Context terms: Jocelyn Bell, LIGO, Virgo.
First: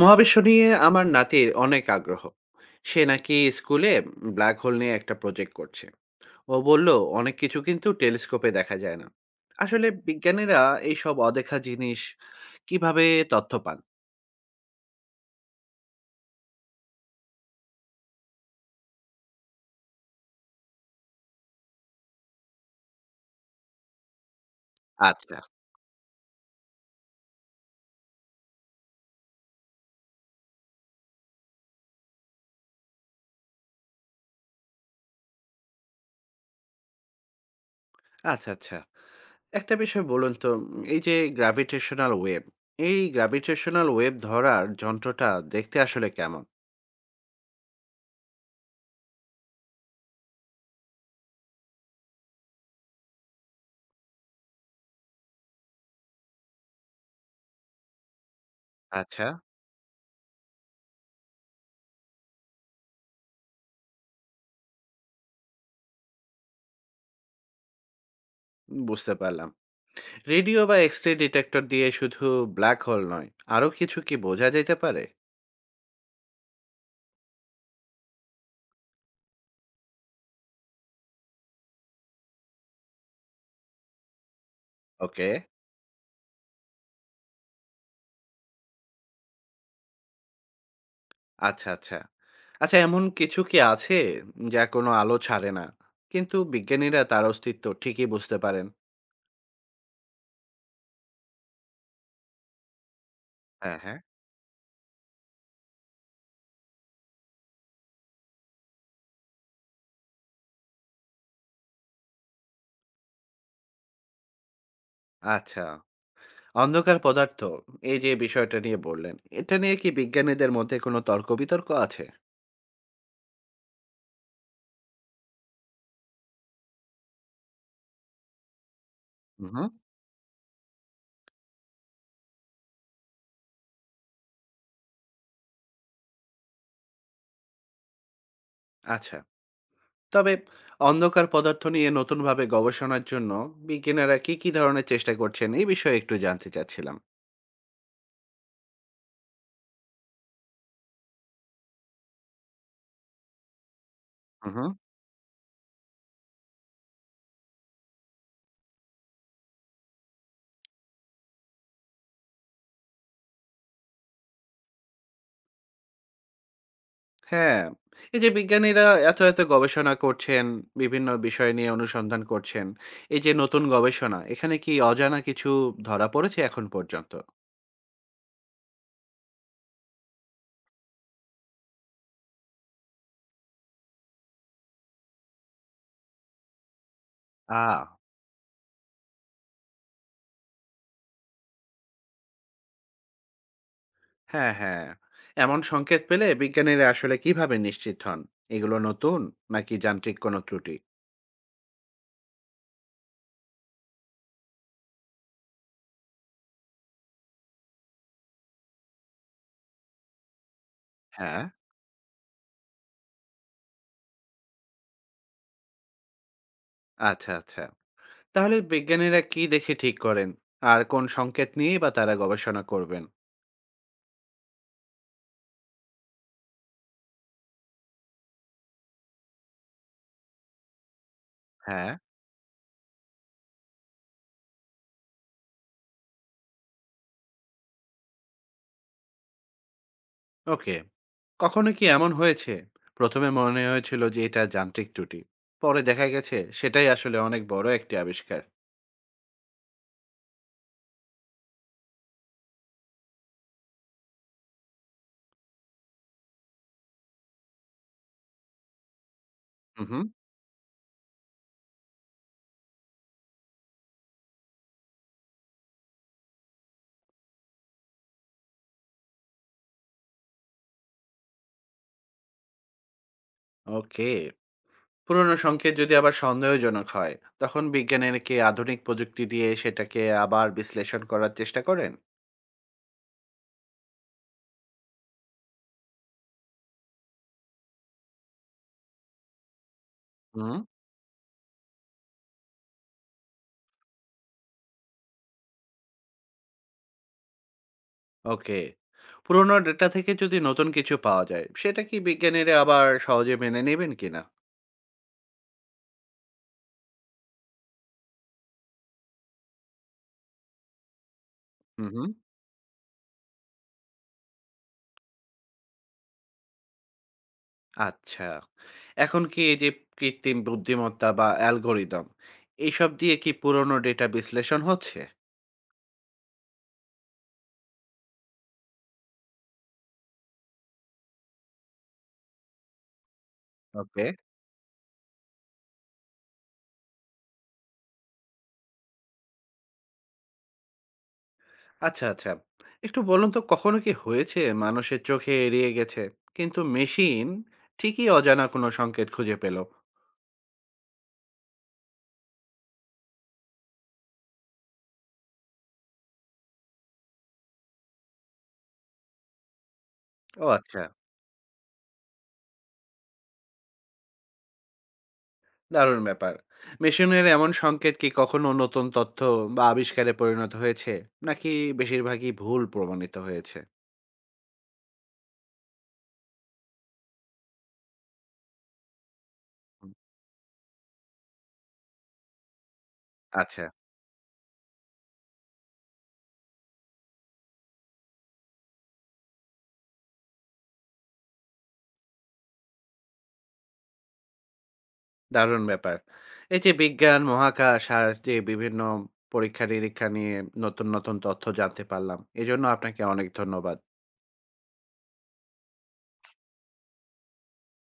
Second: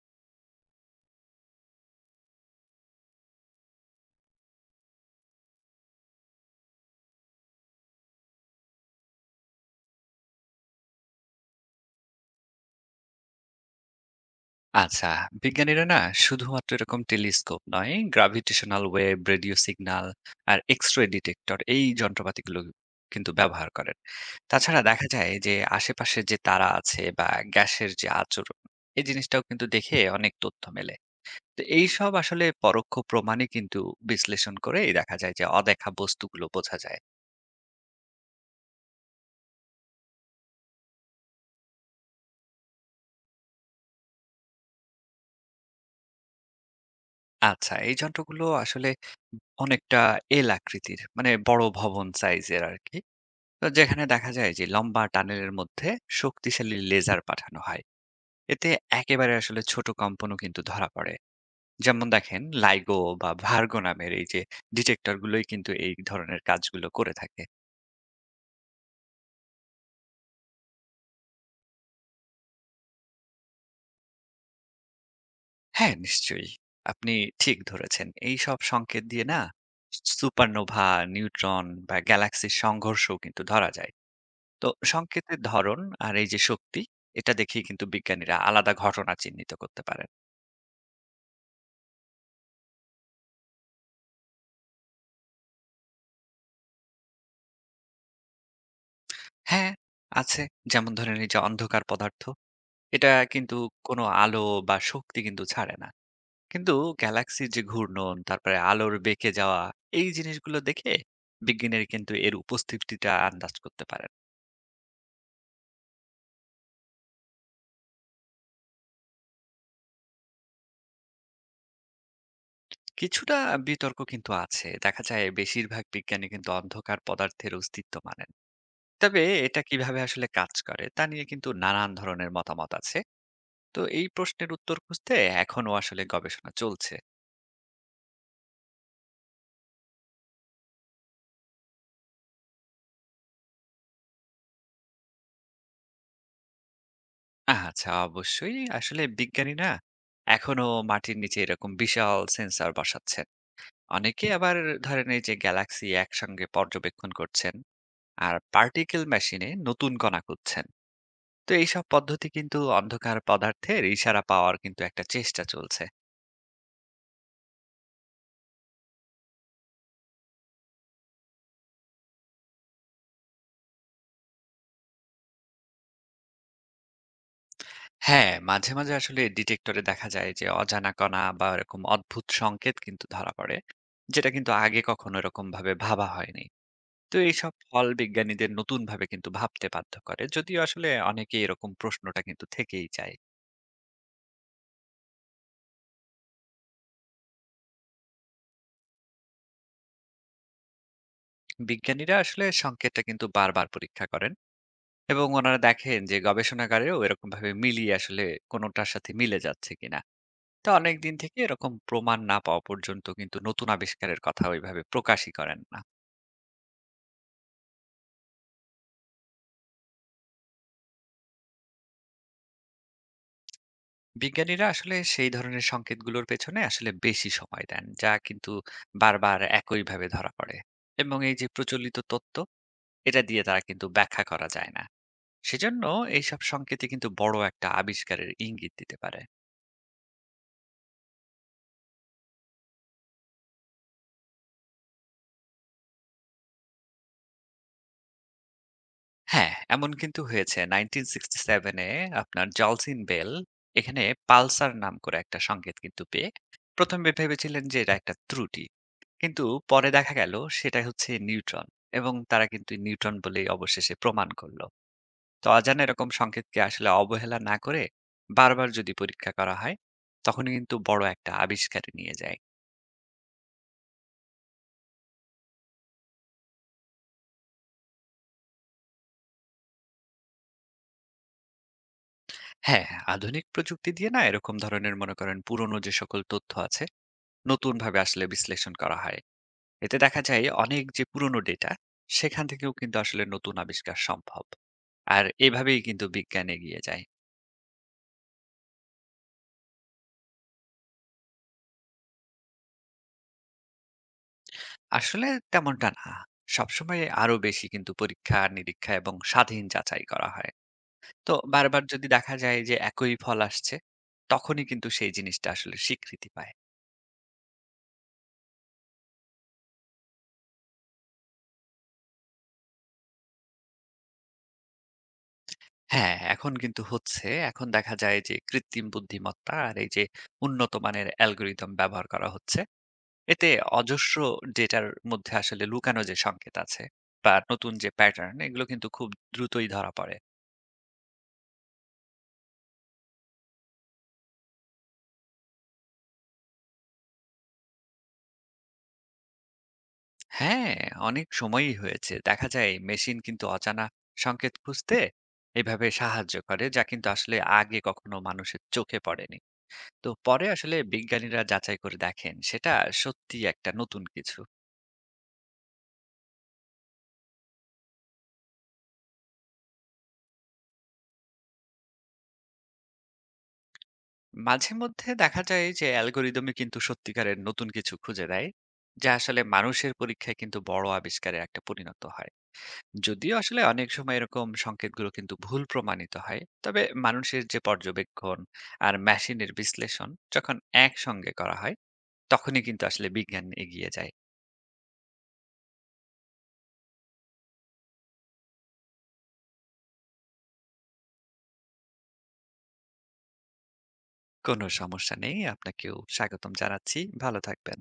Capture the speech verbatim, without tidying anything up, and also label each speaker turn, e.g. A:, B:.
A: মহাবিশ্ব নিয়ে আমার নাতির অনেক আগ্রহ। সে নাকি স্কুলে ব্ল্যাক হোল নিয়ে একটা প্রজেক্ট করছে। ও বলল অনেক কিছু কিন্তু টেলিস্কোপে দেখা যায় না। আসলে বিজ্ঞানীরা এই সব অদেখা জিনিস কিভাবে তথ্য পান?
B: আচ্ছা, বিজ্ঞানীরা না শুধুমাত্র এরকম টেলিস্কোপ নয়, গ্র্যাভিটেশনাল ওয়েভ, রেডিও সিগন্যাল আর এক্স-রে ডিটেক্টর এই যন্ত্রপাতিগুলো কিন্তু ব্যবহার করেন। তাছাড়া দেখা যায়
A: আচ্ছা।
B: যে আশেপাশে যে তারা আছে বা গ্যাসের যে আচরণ, এই জিনিসটাও কিন্তু দেখে অনেক তথ্য মেলে। তো এইসব আসলে পরোক্ষ প্রমাণই কিন্তু বিশ্লেষণ করেই দেখা যায় যে অদেখা বস্তুগুলো বোঝা যায়।
A: আচ্ছা আচ্ছা, একটা বিষয় বলুন তো, উম, এই যে গ্র্যাভিটেশনাল ওয়েভ, এই গ্র্যাভিটেশনাল ওয়েভ ধরার যন্ত্রটা দেখতে আসলে কেমন?
B: আচ্ছা, এই যন্ত্রগুলো আসলে অনেকটা এল আকৃতির মানে বড় ভবন সাইজের আরকি। তো যেখানে দেখা যায় যে লম্বা টানেলের মধ্যে শক্তিশালী লেজার পাঠানো হয় এতে
A: আচ্ছা।
B: একেবারে আসলে ছোট কম্পনও কিন্তু ধরা পড়ে, যেমন দেখেন লাইগো বা ভার্গো নামের এই যে ডিটেক্টর গুলোই কিন্তু এই ধরনের কাজগুলো করে থাকে।
A: বুঝতে পারলাম। রেডিও বা এক্স রে ডিটেক্টর দিয়ে শুধু ব্ল্যাক হোল নয়, আরও কিছু কি বোঝা যেতে পারে?
B: হ্যাঁ, নিশ্চয়ই আপনি ঠিক ধরেছেন, এই সব সংকেত দিয়ে না সুপারনোভা, নিউট্রন বা গ্যালাক্সির সংঘর্ষও কিন্তু ধরা যায়। তো
A: ওকে।
B: সংকেতের ধরন আর এই যে শক্তি, এটা দেখেই কিন্তু বিজ্ঞানীরা আলাদা ঘটনা চিহ্নিত করতে পারেন।
A: আচ্ছা, আচ্ছা। আচ্ছা, এমন কিছু কি আছে যা কোনো আলো ছাড়ে না, কিন্তু বিজ্ঞানীরা তার অস্তিত্ব ঠিকই বুঝতে পারেন?
B: হ্যাঁ, আছে। যেমন ধরেন এই যে অন্ধকার পদার্থ, এটা কিন্তু
A: হ্যাঁ, হ্যাঁ।
B: কোনো আলো বা শক্তি কিন্তু ছাড়ে না। কিন্তু গ্যালাক্সির যে ঘূর্ণন, তারপরে আলোর বেঁকে যাওয়া, এই জিনিসগুলো দেখে বিজ্ঞানীরা কিন্তু এর উপস্থিতিটা আন্দাজ করতে পারেন।
A: আচ্ছা। অন্ধকার পদার্থ, এই যে বিষয়টা নিয়ে বললেন, এটা নিয়ে কি বিজ্ঞানীদের মধ্যে কোনো তর্ক-বিতর্ক আছে?
B: কিছুটা বিতর্ক কিন্তু আছে। দেখা যায় বেশিরভাগ বিজ্ঞানী কিন্তু অন্ধকার পদার্থের অস্তিত্ব মানেন। তবে
A: হু,
B: এটা
A: হু।
B: কিভাবে আসলে কাজ করে তা নিয়ে কিন্তু নানান ধরনের মতামত আছে। তো এই প্রশ্নের উত্তর খুঁজতে এখনো আসলে গবেষণা চলছে।
A: আচ্ছা। তবে অন্ধকার পদার্থ নিয়ে নতুনভাবে গবেষণার জন্য বিজ্ঞানীরা কি, কি ধরনের চেষ্টা করছেন, এই বিষয়ে একটু জানতে চাচ্ছিলাম।
B: আচ্ছা, অবশ্যই। আসলে বিজ্ঞানীরা এখনো মাটির নিচে এরকম বিশাল সেন্সর বসাচ্ছেন। অনেকে
A: হু,
B: আবার
A: হু।
B: ধরেন এই যে গ্যালাক্সি একসঙ্গে পর্যবেক্ষণ করছেন, আর পার্টিকেল মেশিনে নতুন কণা খুঁজছেন। তো এইসব পদ্ধতি কিন্তু অন্ধকার পদার্থের ইশারা পাওয়ার কিন্তু একটা চেষ্টা চলছে।
A: হ্যাঁ, এই যে বিজ্ঞানীরা এত, এত গবেষণা করছেন, বিভিন্ন বিষয় নিয়ে অনুসন্ধান করছেন। এই যে নতুন গবেষণা, এখানে কি অজানা কিছু ধরা পড়েছে এখন পর্যন্ত?
B: হ্যাঁ, মাঝে, মাঝে আসলে ডিটেক্টরে দেখা যায় যে অজানা কণা বা এরকম অদ্ভুত সংকেত কিন্তু ধরা পড়ে, যেটা কিন্তু আগে কখনো এরকম ভাবে ভাবা হয়নি। তো এইসব
A: আ
B: ফল বিজ্ঞানীদের নতুনভাবে কিন্তু ভাবতে বাধ্য করে, যদিও আসলে অনেকে এরকম প্রশ্নটা কিন্তু থেকেই যায়।
A: হ্যাঁ, হ্যাঁ। এমন সংকেত পেলে বিজ্ঞানীরা আসলে কিভাবে নিশ্চিত হন? এগুলো নতুন নাকি যান্ত্রিক কোনো ত্রুটি?
B: বিজ্ঞানীরা আসলে সংকেতটা কিন্তু বারবার পরীক্ষা করেন এবং ওনারা দেখেন যে গবেষণাগারেও এরকম ভাবে মিলিয়ে আসলে কোনোটার সাথে মিলে যাচ্ছে কিনা। তো অনেক দিন থেকে
A: হ্যাঁ,
B: এরকম প্রমাণ না পাওয়া পর্যন্ত কিন্তু নতুন আবিষ্কারের কথা ওইভাবে প্রকাশই করেন না।
A: আচ্ছা, আচ্ছা। তাহলে বিজ্ঞানীরা কি দেখে ঠিক করেন? আর কোন সংকেত নিয়েই বা তারা গবেষণা করবেন?
B: বিজ্ঞানীরা আসলে সেই ধরনের সংকেতগুলোর পেছনে আসলে বেশি সময় দেন যা কিন্তু বারবার একইভাবে ধরা পড়ে এবং এই যে
A: হ্যাঁ,
B: প্রচলিত তত্ত্ব এটা দিয়ে তারা কিন্তু ব্যাখ্যা করা যায় না। সেজন্য এইসব সংকেতই কিন্তু বড় একটা আবিষ্কারের ইঙ্গিত দিতে পারে।
A: ওকে। কখনো কি এমন হয়েছে? প্রথমে মনে হয়েছিল যে এটা যান্ত্রিক ত্রুটি। পরে দেখা গেছে সেটাই আসলে অনেক বড় একটি আবিষ্কার।
B: হ্যাঁ, এমন কিন্তু হয়েছে, উনিশশো সাতষট্টি এ আপনার জলসিন বেল এখানে পালসার নাম করে একটা সংকেত কিন্তু পেয়ে প্রথমে ভেবেছিলেন যে এটা একটা ত্রুটি। কিন্তু
A: হু,
B: পরে
A: হুম।
B: দেখা গেল সেটা হচ্ছে নিউট্রন এবং তারা কিন্তু নিউট্রন বলেই অবশেষে প্রমাণ করলো। তো অজানা এরকম সংকেতকে আসলে অবহেলা না করে বারবার যদি পরীক্ষা করা হয়, তখনই কিন্তু বড় একটা আবিষ্কারে নিয়ে যায়।
A: ওকে। পুরনো সংকেত যদি আবার সন্দেহজনক হয়, তখন বিজ্ঞানীরা কি আধুনিক প্রযুক্তি দিয়ে সেটাকে আবার বিশ্লেষণ করার চেষ্টা করেন?
B: হ্যাঁ, আধুনিক প্রযুক্তি দিয়ে না এরকম ধরনের মনে করেন পুরনো যে সকল তথ্য আছে, নতুনভাবে আসলে বিশ্লেষণ করা হয়। এতে দেখা যায়
A: হুম।
B: অনেক যে পুরনো ডেটা, সেখান থেকেও কিন্তু আসলে নতুন আবিষ্কার সম্ভব। আর এভাবেই কিন্তু বিজ্ঞান এগিয়ে যায়।
A: ওকে। পুরনো ডেটা থেকে যদি নতুন কিছু পাওয়া যায়, সেটা কি বিজ্ঞানীরা আবার সহজে মেনে নেবেন কিনা?
B: আসলে তেমনটা না। সবসময় আরো বেশি কিন্তু পরীক্ষা, নিরীক্ষা এবং স্বাধীন যাচাই করা হয়। তো বারবার
A: হুম,
B: যদি
A: হুম।
B: দেখা যায় যে একই ফল আসছে, তখনই কিন্তু সেই জিনিসটা আসলে স্বীকৃতি পায়।
A: আচ্ছা। এখন কি এই যে কৃত্রিম বুদ্ধিমত্তা বা অ্যালগরিদম, এইসব দিয়ে কি পুরনো ডেটা বিশ্লেষণ হচ্ছে?
B: হ্যাঁ, এখন কিন্তু হচ্ছে। এখন দেখা যায় যে কৃত্রিম বুদ্ধিমত্তা আর এই যে উন্নত মানের অ্যালগরিদম ব্যবহার করা হচ্ছে। এতে
A: ওকে।
B: অজস্র ডেটার মধ্যে আসলে লুকানো যে সংকেত আছে বা নতুন যে প্যাটার্ন এগুলো কিন্তু খুব দ্রুতই ধরা পড়ে।
A: আচ্ছা, আচ্ছা। একটু বলুন তো, কখনো কি হয়েছে মানুষের চোখে এড়িয়ে গেছে কিন্তু মেশিন ঠিকই অজানা কোনো সংকেত খুঁজে পেল?
B: হ্যাঁ, অনেক সময়ই হয়েছে। দেখা যায় মেশিন কিন্তু অজানা সংকেত খুঁজতে এভাবে সাহায্য করে যা কিন্তু আসলে আগে কখনো মানুষের চোখে পড়েনি। তো পরে
A: ও
B: আসলে
A: আচ্ছা,
B: বিজ্ঞানীরা যাচাই করে দেখেন সেটা সত্যি একটা নতুন কিছু।
A: দারুণ ব্যাপার। মেশিনের এমন সংকেত কি কখনো নতুন তথ্য বা আবিষ্কারে পরিণত হয়েছে? নাকি বেশিরভাগই ভুল প্রমাণিত হয়েছে?
B: মাঝে মধ্যে দেখা যায় যে অ্যালগরিদমে কিন্তু সত্যিকারের নতুন কিছু খুঁজে দেয় যা আসলে মানুষের পরীক্ষায় কিন্তু বড় আবিষ্কারে একটা পরিণত হয়, যদিও আসলে
A: আচ্ছা।
B: অনেক সময় এরকম সংকেতগুলো কিন্তু ভুল প্রমাণিত হয়। তবে মানুষের যে পর্যবেক্ষণ আর মেশিনের বিশ্লেষণ যখন একসঙ্গে করা হয় তখনই কিন্তু আসলে বিজ্ঞান এগিয়ে যায়।
A: দারুণ ব্যাপার। এই যে বিজ্ঞান, মহাকাশ আর যে বিভিন্ন পরীক্ষা-নিরীক্ষা নিয়ে নতুন, নতুন তথ্য জানতে পারলাম। এজন্য আপনাকে অনেক ধন্যবাদ।
B: কোনো সমস্যা নেই, আপনাকেও স্বাগতম জানাচ্ছি। ভালো থাকবেন।